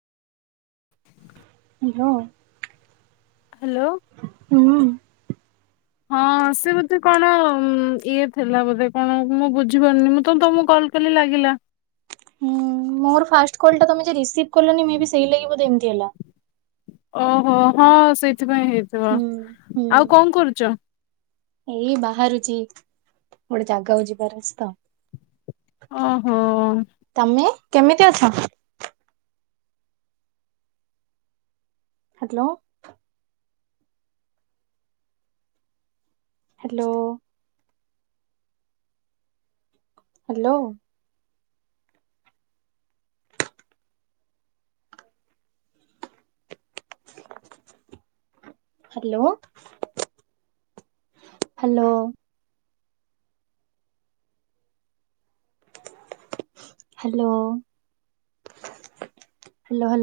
Hello. Hello. ହୁଁ। ହଁ ସେ ବୋଧେ କଣ ଉମ୍ ଇଏ ଥିଲା ବୋଧେ କଣ ମୁଁ ବୁଝିପାରୁନି ମୁଁ ତମ ତମକୁ କଲ କାଲି ଲାଗିଲା। ହୁଁ ମୋର ଫାଷ୍ଟ କଲ୍ ଟା ତମେ ରିସିଭ୍ କଲନି ମେ ବି ସେଇଲାଗି ବୋଧେ ଏମିତି ହେଲା। ଓହୋ ହଁ ସେଇଥିପାଇଁ ହେଇଥିବ ହୁଁ ହୁଁ ଆଉ କଂ କରୁଚ? ଏଇ ବାହାରୁଚି ଗୋଟେ ଜାଗାକୁ ଯିବାର ଅଛି ତ। ଓହୋ। ତମେ କେମିତି ଅଛ? Hello. Hello. Hello. Hello hello. Hello. ହାଲୋହାଲୋ